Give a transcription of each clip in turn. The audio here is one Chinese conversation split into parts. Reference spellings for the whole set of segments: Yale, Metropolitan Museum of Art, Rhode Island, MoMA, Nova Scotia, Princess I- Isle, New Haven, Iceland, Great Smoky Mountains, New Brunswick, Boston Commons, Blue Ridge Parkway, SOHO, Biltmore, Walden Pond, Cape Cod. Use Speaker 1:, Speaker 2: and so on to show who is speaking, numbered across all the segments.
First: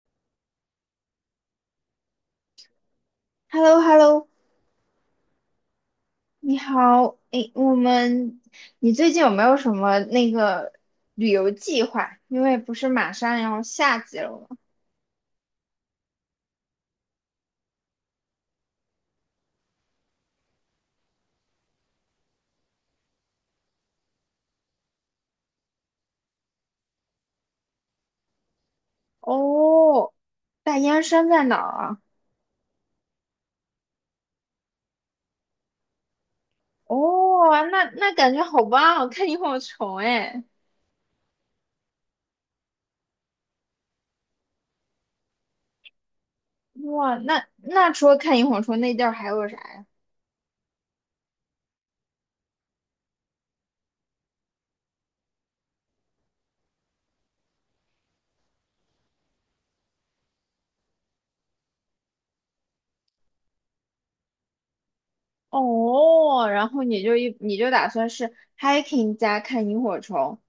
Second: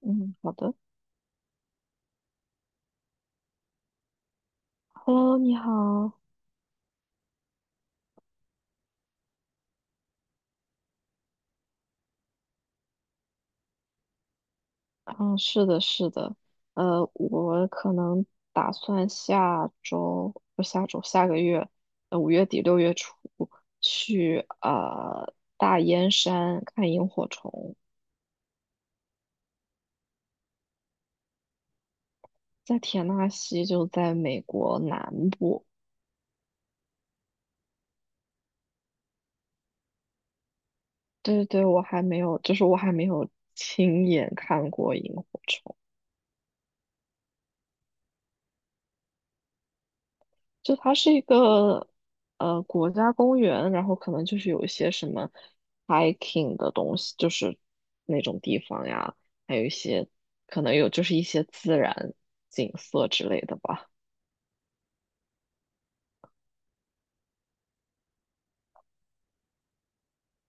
Speaker 1: 嗯，好的。
Speaker 2: h e l l o h e l l o
Speaker 1: Hello，你好。
Speaker 2: 你好。诶，我们，你最近有没有什么那个旅游计划？因为不是马上要夏季了吗？
Speaker 1: 嗯，是的，是的。我可能打算下周，不，下周，下个月，5月底6月初去大燕山看萤火虫，
Speaker 2: 哦，大燕山在哪儿啊？
Speaker 1: 在田纳西，就在美国南部。
Speaker 2: 哦，那感觉好棒哦，看萤火虫哎。
Speaker 1: 对对对，我还没有，就是我还没有亲眼看过萤火虫。
Speaker 2: 哇，那除了看萤火虫，那地儿还有啥呀？
Speaker 1: 就它是一个国家公园，然后可能就是有一些什么 hiking 的东西，就是那种地方呀，还有一些可能有就是一些自然景色之类的吧。
Speaker 2: 哦，然后你就打算是hiking 加看萤火虫？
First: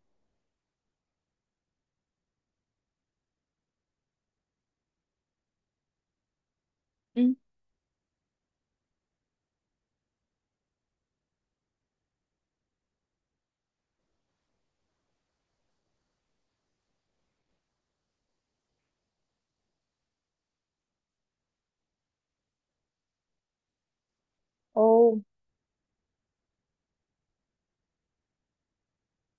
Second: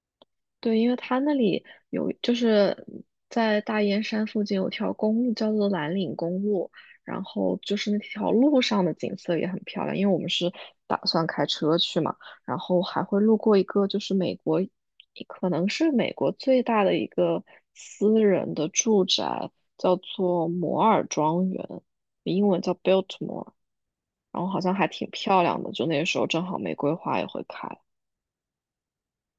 Speaker 1: 对，因为它那里有，就是在大燕山附近有条公路叫做蓝岭公路，然
Speaker 2: 嗯。
Speaker 1: 后就是那条路上的景色也很漂亮，因为我们是打算开车去嘛，然后还会路过一个就是美国，可能是美国最大的一个私人的住宅，叫做摩尔庄园，英文叫 Biltmore，然后好像还挺
Speaker 2: 哦
Speaker 1: 漂亮的，就那时候正好玫瑰花也会开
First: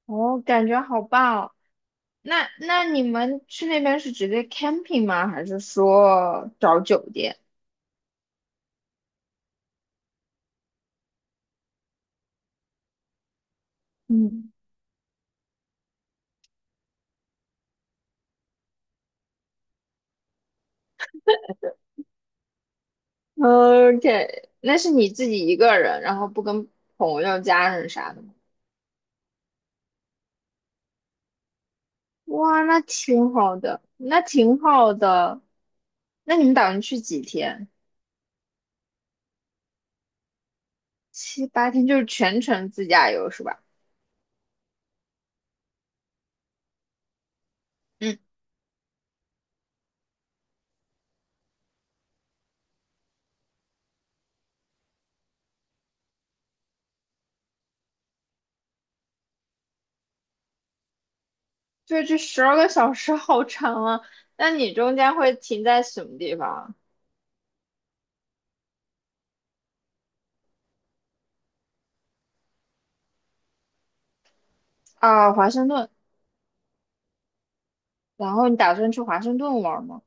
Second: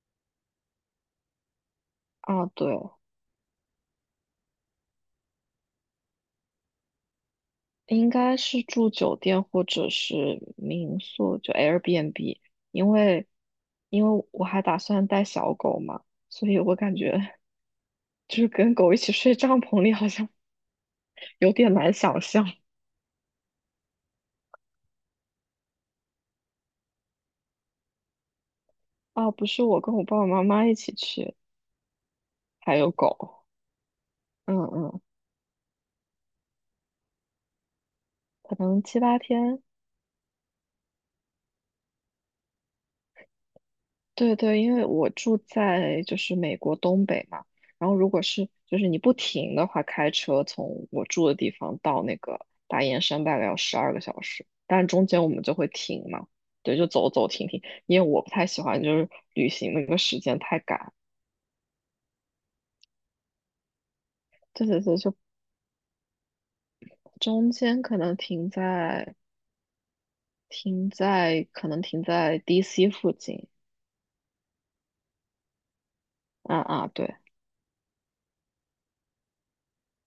Speaker 2: 哦，感觉好棒啊。
Speaker 1: 啊，
Speaker 2: 那
Speaker 1: 对。
Speaker 2: 那你们去那边是直接 camping 吗？还是说找酒店？
Speaker 1: 应该是住酒店或者是民宿，就 Airbnb，因为因为我
Speaker 2: 嗯
Speaker 1: 还打算带小狗嘛，所以我感觉 就是跟狗一起睡帐篷里好像 有点难想象。
Speaker 2: ，OK，那是你自己一个人，然后不跟朋友、家人啥的吗？
Speaker 1: 啊。不是我跟我爸爸妈妈一起去，
Speaker 2: 哇，
Speaker 1: 还
Speaker 2: 那
Speaker 1: 有
Speaker 2: 挺
Speaker 1: 狗。
Speaker 2: 好的，那
Speaker 1: 嗯
Speaker 2: 挺好
Speaker 1: 嗯，
Speaker 2: 的。那你们打算去几天？
Speaker 1: 可能七八天。
Speaker 2: 7、8天，就是全程自驾游是吧？
Speaker 1: 对对，因为我住在就是美国东北嘛，然后如
Speaker 2: 嗯，
Speaker 1: 果是就是你不停的话，开车从我住的地方到那个大雁山大概要12个小时，但中间我们就会停嘛，对，就走走停停，因为我不太喜欢就是旅行那个时间太赶，
Speaker 2: 对，这十二个小时好长啊。那
Speaker 1: 对
Speaker 2: 你
Speaker 1: 对
Speaker 2: 中
Speaker 1: 对，就
Speaker 2: 间会停在什么地方啊？
Speaker 1: 中间可能停在 DC 附近，
Speaker 2: 啊，华盛顿。
Speaker 1: 啊啊，对。
Speaker 2: 然后你打算去华盛顿玩吗？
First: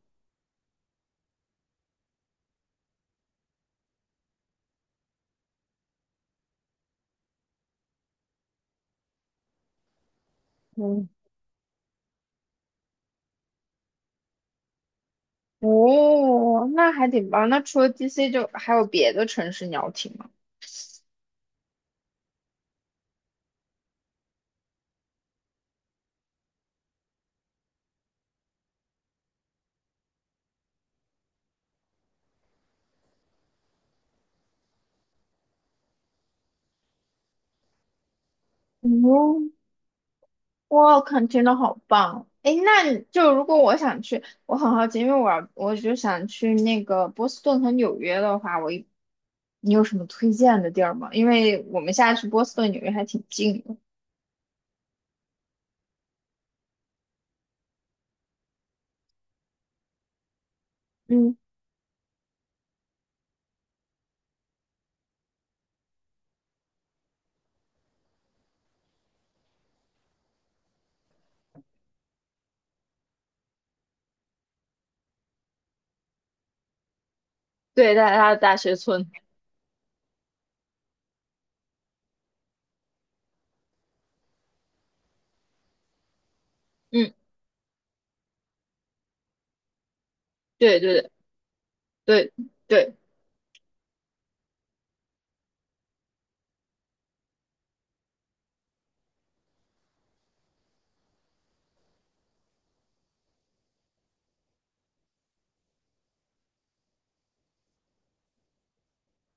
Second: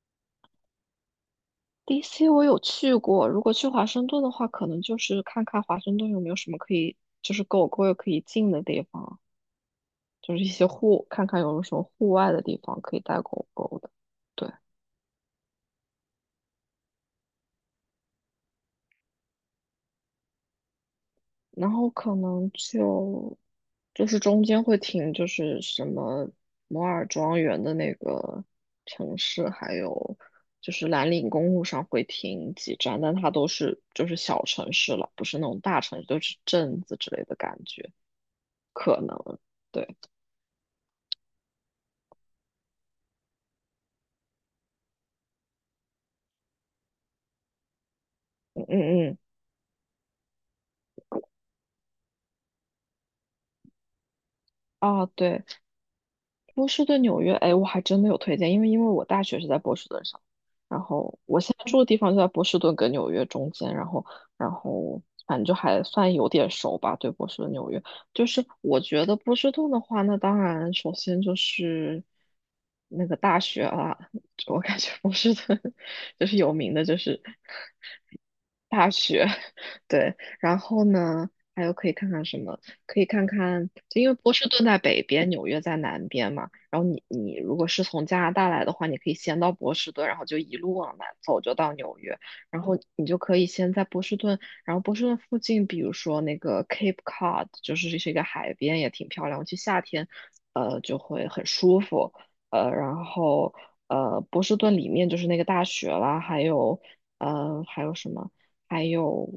Speaker 1: DC 我有去过，如果去华盛顿的话，可能就是看看华盛顿有没有什么可以，就是狗狗也可以进的地方，就是一些户，
Speaker 2: 嗯。
Speaker 1: 看看有没有什么户外的地方可以带狗狗的。对，
Speaker 2: 哦，那还挺棒。那除了 DC，就还有别的城市你要听吗？
Speaker 1: 然后可能就是中间会停，就是什么摩尔庄园的那个城市，还有就是蓝岭公路上会停几站，但它都是就是小城市了，不是那种大城市，都是镇子之类的感觉，可能。
Speaker 2: 哦。
Speaker 1: 对。
Speaker 2: 哇，看真的好棒！诶，那你就如果我想去，我很好奇，因为我就想去那个波士顿和纽约的话，
Speaker 1: 嗯
Speaker 2: 我一
Speaker 1: 嗯。
Speaker 2: 你有什么推荐的地儿吗？因为我们现在去波士顿、纽约还挺近的。
Speaker 1: 啊，对，波士顿、纽约，哎，我还真的有推荐，因为我大学是在波士顿上，然后
Speaker 2: 嗯，
Speaker 1: 我现在住的地方就在波士顿跟纽约中间，然后反正就还算有点熟吧，对波士顿、纽约，就是我觉得波士顿的话，那当然首先就是那个大学啊，我感觉波士顿 就是有名的，就是
Speaker 2: 对，在他的大学
Speaker 1: 大
Speaker 2: 村。
Speaker 1: 学，对，然后呢，还有可以看看什么？可以看看，就因为波士顿在北边，纽约在南边嘛。然后你
Speaker 2: 嗯，
Speaker 1: 你如果是从加拿大来的话，你可以先到波士顿，然后就一路
Speaker 2: 对
Speaker 1: 往
Speaker 2: 对
Speaker 1: 南
Speaker 2: 对
Speaker 1: 走，就到纽约。
Speaker 2: 对
Speaker 1: 然后
Speaker 2: 对。
Speaker 1: 你就可以先在波士顿，然后波士顿附近，比如说那个 Cape Cod，就是是一个海边，也挺漂亮。去夏天，就会很舒服。然后波士顿里面就是那个大学啦，还有还有什么？还有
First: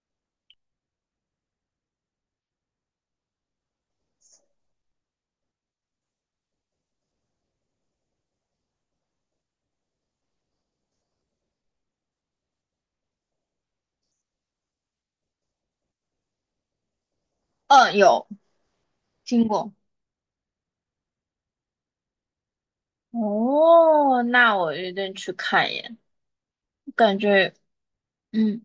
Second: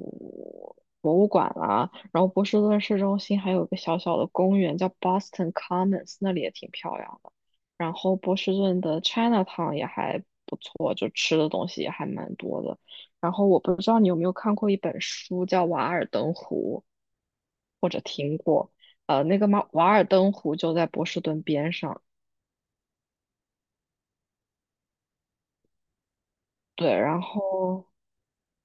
Speaker 1: 博物馆啦、然后波士顿市中心还有一个小小的公园叫 Boston Commons，那里也挺漂亮的。然后波士顿的 Chinatown 也还不错，就吃的东西也还蛮多的。然后我不知道你有没有看过一本书叫《瓦尔登湖》，或
Speaker 2: 嗯，
Speaker 1: 者
Speaker 2: 有
Speaker 1: 听过，那
Speaker 2: 听
Speaker 1: 个马
Speaker 2: 过。
Speaker 1: 瓦尔登湖就在波士顿边上。
Speaker 2: 哦，那我一定去看一眼，
Speaker 1: 对，
Speaker 2: 感
Speaker 1: 然
Speaker 2: 觉
Speaker 1: 后。
Speaker 2: 嗯。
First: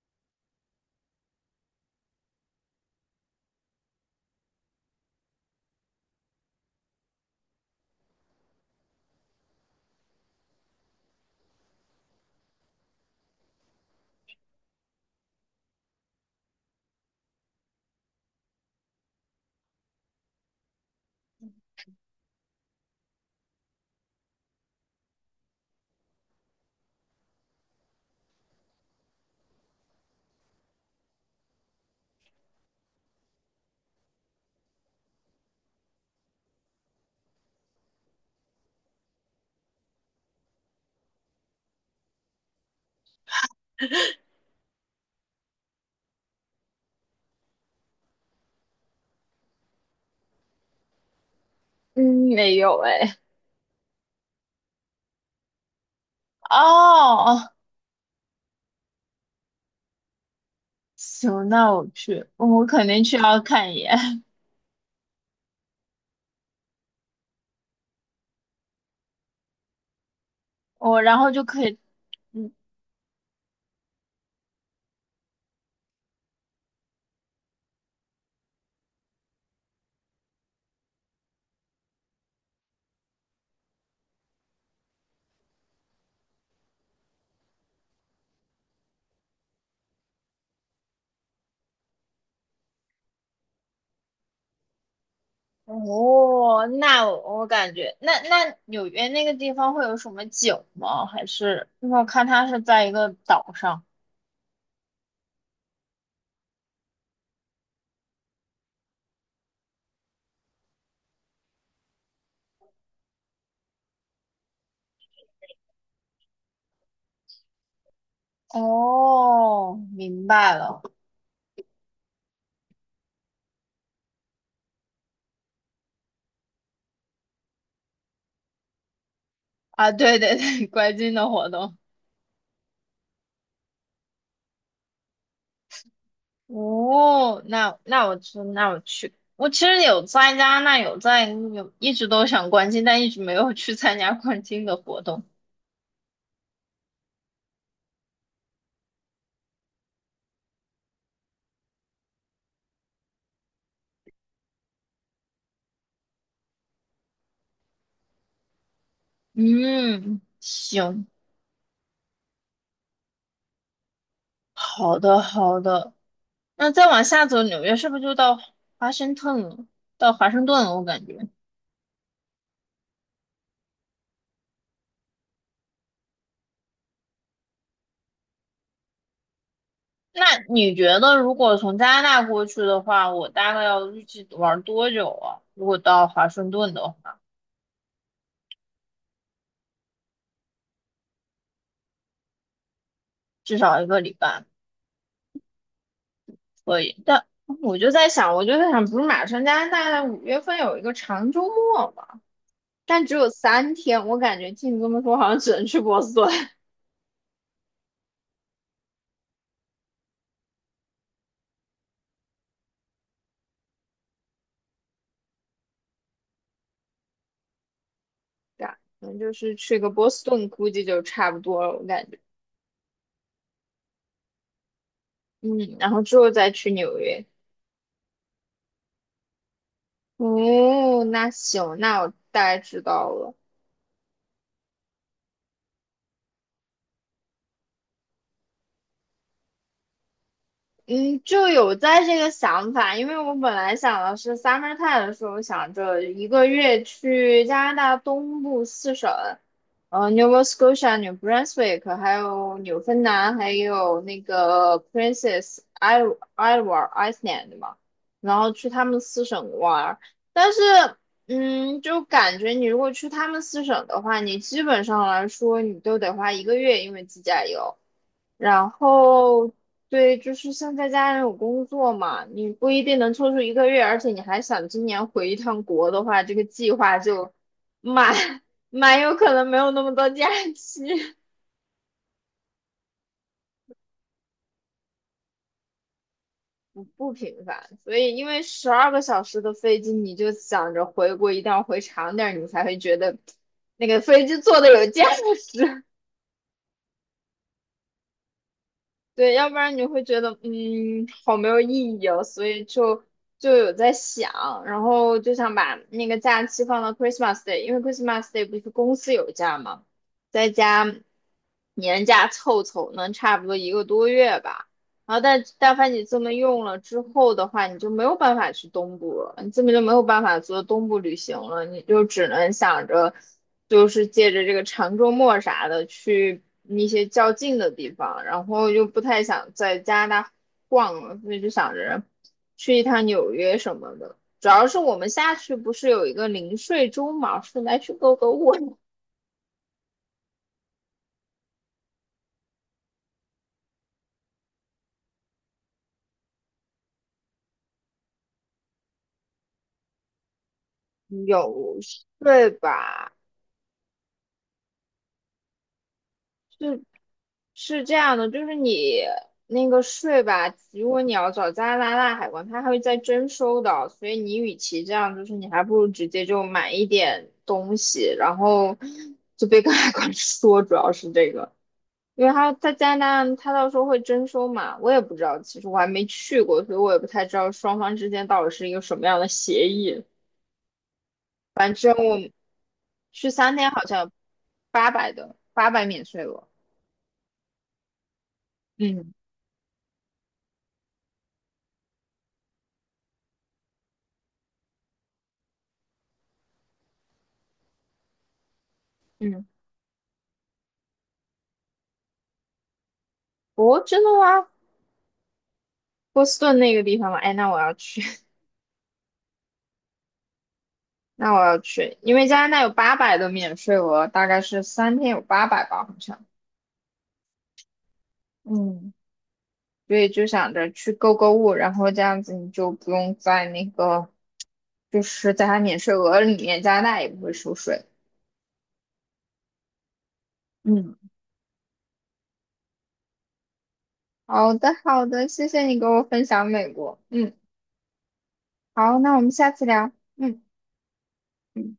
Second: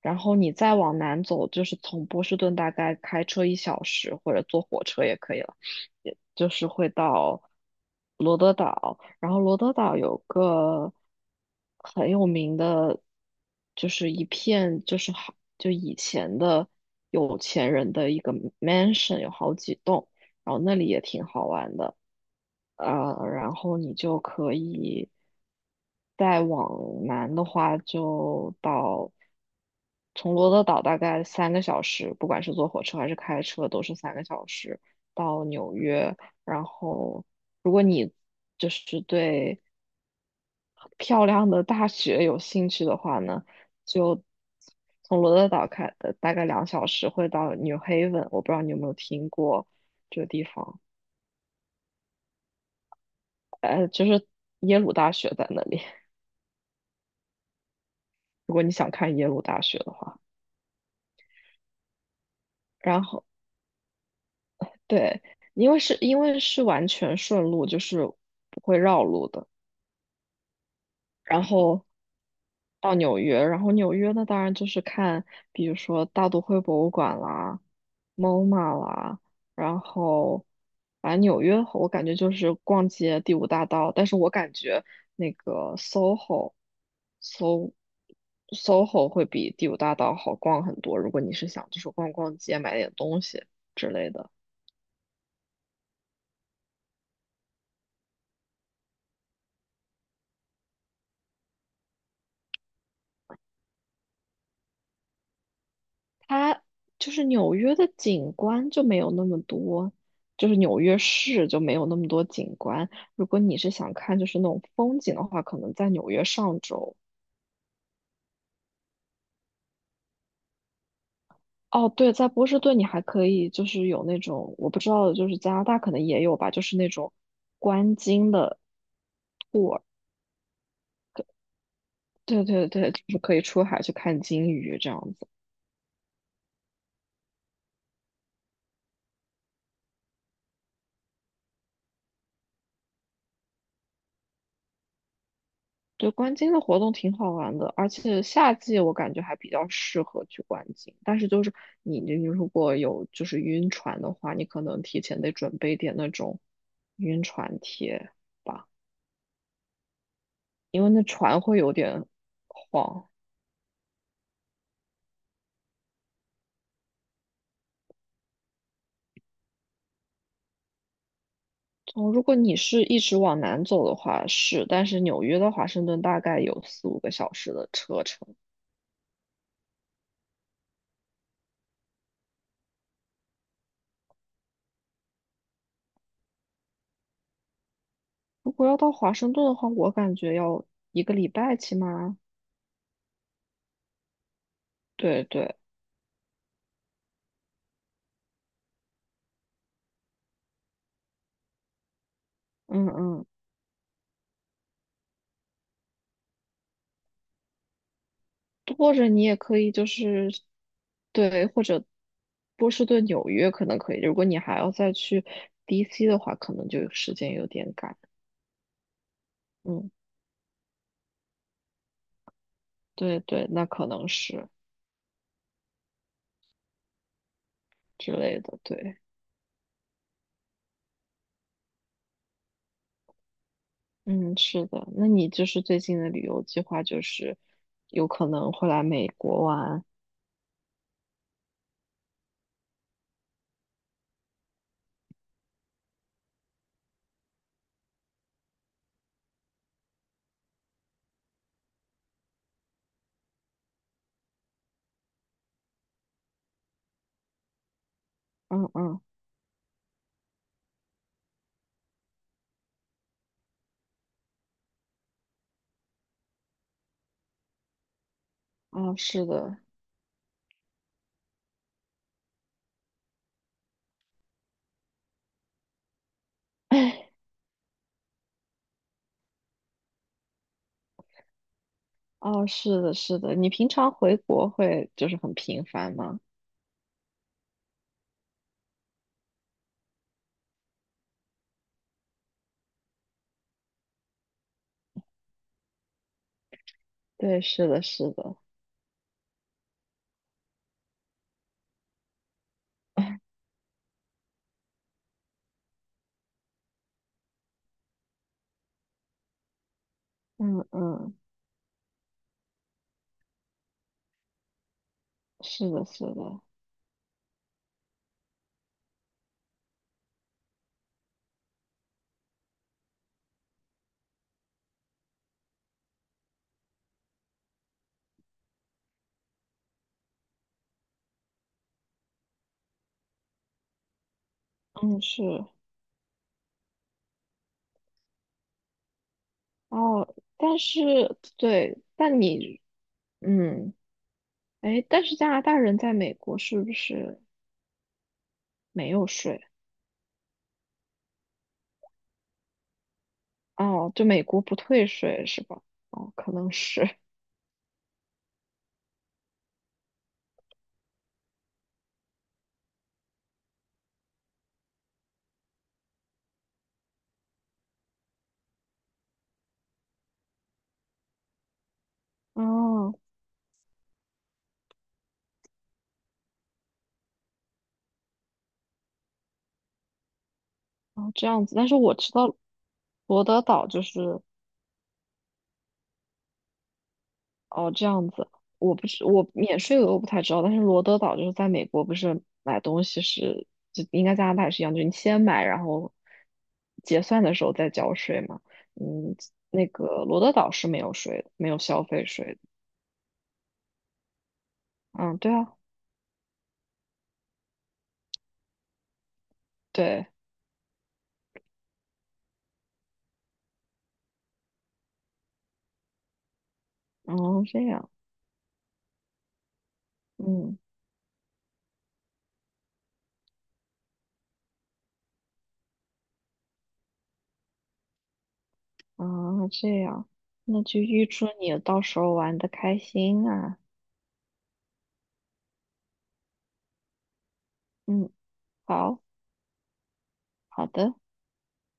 Speaker 1: 然后你再往南走，就是从波士顿大概开车一小时，或者坐火车也可以了，也就是会到罗德岛。然后罗德岛有个很有名的，就是一片就是好就以前的有钱人的一个 mansion，有好几栋，然后那里也挺好玩的。然后你就可以再往南的话，就到。从罗德岛大概三个小时，不管是坐火车还是开车，都是三个小时到纽约。然后就是对漂亮的大学有兴趣的话呢，就从罗德岛开的大概2小时会到 New Haven，我不知道你有没有听过这个地方，
Speaker 2: 嗯，没有哎。
Speaker 1: 就是耶鲁大学在那里。
Speaker 2: 哦，
Speaker 1: 如果你想看耶鲁大学的话，
Speaker 2: 行，那我去，我肯
Speaker 1: 然
Speaker 2: 定去
Speaker 1: 后
Speaker 2: 要看一眼。
Speaker 1: 对，因为是因为是完全顺路，就是不会绕路的。
Speaker 2: 我然后
Speaker 1: 然
Speaker 2: 就可以。
Speaker 1: 后
Speaker 2: 嗯。
Speaker 1: 到纽约，然后纽约呢，当然就是看，比如说大都会博物馆啦、MoMA 啦，然后反正纽约我感觉就是逛街第五大道，但是我感觉那个 SOHO、So SOHO 会比第五大道好逛很多，如果你是想就是逛逛街、买点东西之类的。
Speaker 2: 哦，那我我感觉，那纽约那个地方会有什么景吗？还是因为我看它是在一个岛上。
Speaker 1: 它就是纽约的景观就没有那么多，就是纽约市就没有那么多景观。如果你是想看就是那种风景的话，可能在纽约上州。
Speaker 2: 哦，明白了。
Speaker 1: 哦，对，在波士顿你还可以就是有那种我不知道，就是加拿大可能也有吧，就是那种观鲸的 tour。
Speaker 2: 啊，对对对，观鲸的活动。
Speaker 1: 对对对，就是可以出海去看鲸鱼这样子。
Speaker 2: 哦，那我去，那我去。我其实有参加那有在有一直都想观鲸，但一直没有去参加观鲸的活动。
Speaker 1: 对，观鲸的活动挺好玩的，而且夏季我感觉还比较适合去观鲸。但是就是你如果有就是晕船的话，你可能提前得准备点那种晕船贴吧，
Speaker 2: 嗯，
Speaker 1: 因为那
Speaker 2: 行。
Speaker 1: 船会有点晃。
Speaker 2: 好的好的。那再往下走，纽约是不是就到华盛顿了？到华盛顿了，我感觉。
Speaker 1: 哦，如果你是一直往南走的话是，但是纽约到华盛顿大概有四五个小时的车程。
Speaker 2: 那你觉得，如果从加拿大过去的话，我大概要预计玩多久啊？如果到华盛顿的话，
Speaker 1: 如果要到华盛顿的话，我感觉要一个礼拜起码。
Speaker 2: 至少1个礼拜
Speaker 1: 对对，
Speaker 2: 可以。但我就在想，不是马上加拿大5月份有一个长周末嘛？
Speaker 1: 嗯
Speaker 2: 但只
Speaker 1: 嗯。
Speaker 2: 有三天，我感觉听你这么说，好像只能去波士顿。
Speaker 1: 或者你也可以就是，对，或者波士顿、纽约可能可以。如果你还要再去 DC 的话，可能就时间有点赶。
Speaker 2: 对啊，可能就是去个
Speaker 1: 嗯，
Speaker 2: 波士顿，估计就差不多了，我感觉。
Speaker 1: 对对，那可能是
Speaker 2: 嗯，然后之后再去纽约。
Speaker 1: 之类的。对，
Speaker 2: 哦，那行，那我大概知道了。
Speaker 1: 嗯，是的。那你就是最近的旅游计划就是有可能会来美国玩。
Speaker 2: 嗯，就有在这个想法，因为我本来想的是 summer time 的时候，想着一个月去加拿大东部四省，Nova Scotia、New Brunswick，还有纽芬兰，还有那个 Princess Isle、Iceland 嘛，然后
Speaker 1: 嗯
Speaker 2: 去他
Speaker 1: 嗯，
Speaker 2: 们四省玩儿。但是，嗯，就感觉你如果去他们四省的话，你基本上来说，你都得花一个月，因为自驾游。然
Speaker 1: 哦，是
Speaker 2: 后
Speaker 1: 的，
Speaker 2: 对，就是现在家人有工作嘛，你不一定能抽出一个月，而且你还想今年回一趟国的话，这个计划就蛮 蛮有可能没有那么多假期。
Speaker 1: 哦，是的，是的。你平常回国会就是很频繁吗？
Speaker 2: 不频繁。所以，因为十二个小时的飞机，你就想着回国一定要回长点儿，你才会觉得那个飞机坐的有价值。
Speaker 1: 对，是的，是的。
Speaker 2: 对，要不然你会觉得，嗯，好没有意义哦，所以就有在想，然后就想把那个假期放到 Christmas Day，因为 Christmas Day 不是公司有假嘛，再
Speaker 1: 嗯
Speaker 2: 加
Speaker 1: 嗯，
Speaker 2: 年假凑凑，能差不多1个多月吧。然后但
Speaker 1: 是
Speaker 2: 但
Speaker 1: 的，
Speaker 2: 凡你
Speaker 1: 是
Speaker 2: 这么
Speaker 1: 的。
Speaker 2: 用了之后的话，你就没有办法去东部了，你根本就没有办法做东部旅行了，你就只能想着，就是借着这个长周末啥的去一些较近的地方，然后又不太想在加拿大逛了，所以就想着去一趟纽约什么的。主要是我
Speaker 1: 嗯，
Speaker 2: 们下
Speaker 1: 是。
Speaker 2: 去不是有一个零税州嘛，是来去购物。
Speaker 1: 哦，但是对，但你嗯，哎，但是加拿大人在美国是不是没有税？
Speaker 2: 有税吧？
Speaker 1: 哦，就美国不退税是吧？哦，可能
Speaker 2: 就
Speaker 1: 是，
Speaker 2: 是这样的，就是你那个税吧，如果你要找加拿大海关，他还会再征收的，所以你与其这样，就是你还不如直接就买一点东西，然后就别跟海关 说，主要是这个，因为 他在加
Speaker 1: 哦，
Speaker 2: 拿大，他到时候会征收嘛，我也不知道，其实我还没去过，所以我也不太知道双方之间到底是一个什么样的协议。
Speaker 1: 哦，这样子。但
Speaker 2: 反
Speaker 1: 是
Speaker 2: 正
Speaker 1: 我知
Speaker 2: 我
Speaker 1: 道罗
Speaker 2: 去
Speaker 1: 德
Speaker 2: 三
Speaker 1: 岛
Speaker 2: 天好
Speaker 1: 就
Speaker 2: 像
Speaker 1: 是，
Speaker 2: 八百的，八百免税额。
Speaker 1: 哦，这样子，我不是
Speaker 2: 嗯
Speaker 1: 我免税额我不太知道，但是罗德岛就是在美国，不是买东西是就应该加拿大也是一样，就是你先买，然后结算的时候再交税嘛。嗯，
Speaker 2: 嗯。
Speaker 1: 那个罗德岛是没有税的，没有消费税的。
Speaker 2: 哦，真的吗？
Speaker 1: 嗯，对啊，
Speaker 2: 波士顿那个地方吗？哎，那我要去。
Speaker 1: 对，
Speaker 2: 那我要去，因为加拿大有八百的免税额，大概是三天有八百吧，好像。
Speaker 1: 哦，这样，
Speaker 2: 嗯，所以就想
Speaker 1: 嗯，
Speaker 2: 着去购物，然后这样子你就不用在那个，就是在它免税额里面，加拿大也不会收税。
Speaker 1: 啊，这样，那就
Speaker 2: 嗯，
Speaker 1: 预祝你到时候玩的开心啊。
Speaker 2: 好的，好的，谢谢你给我分享美国。嗯，
Speaker 1: 嗯，
Speaker 2: 好，
Speaker 1: 好，
Speaker 2: 那我们下次聊。嗯。
Speaker 1: 好的。
Speaker 2: 嗯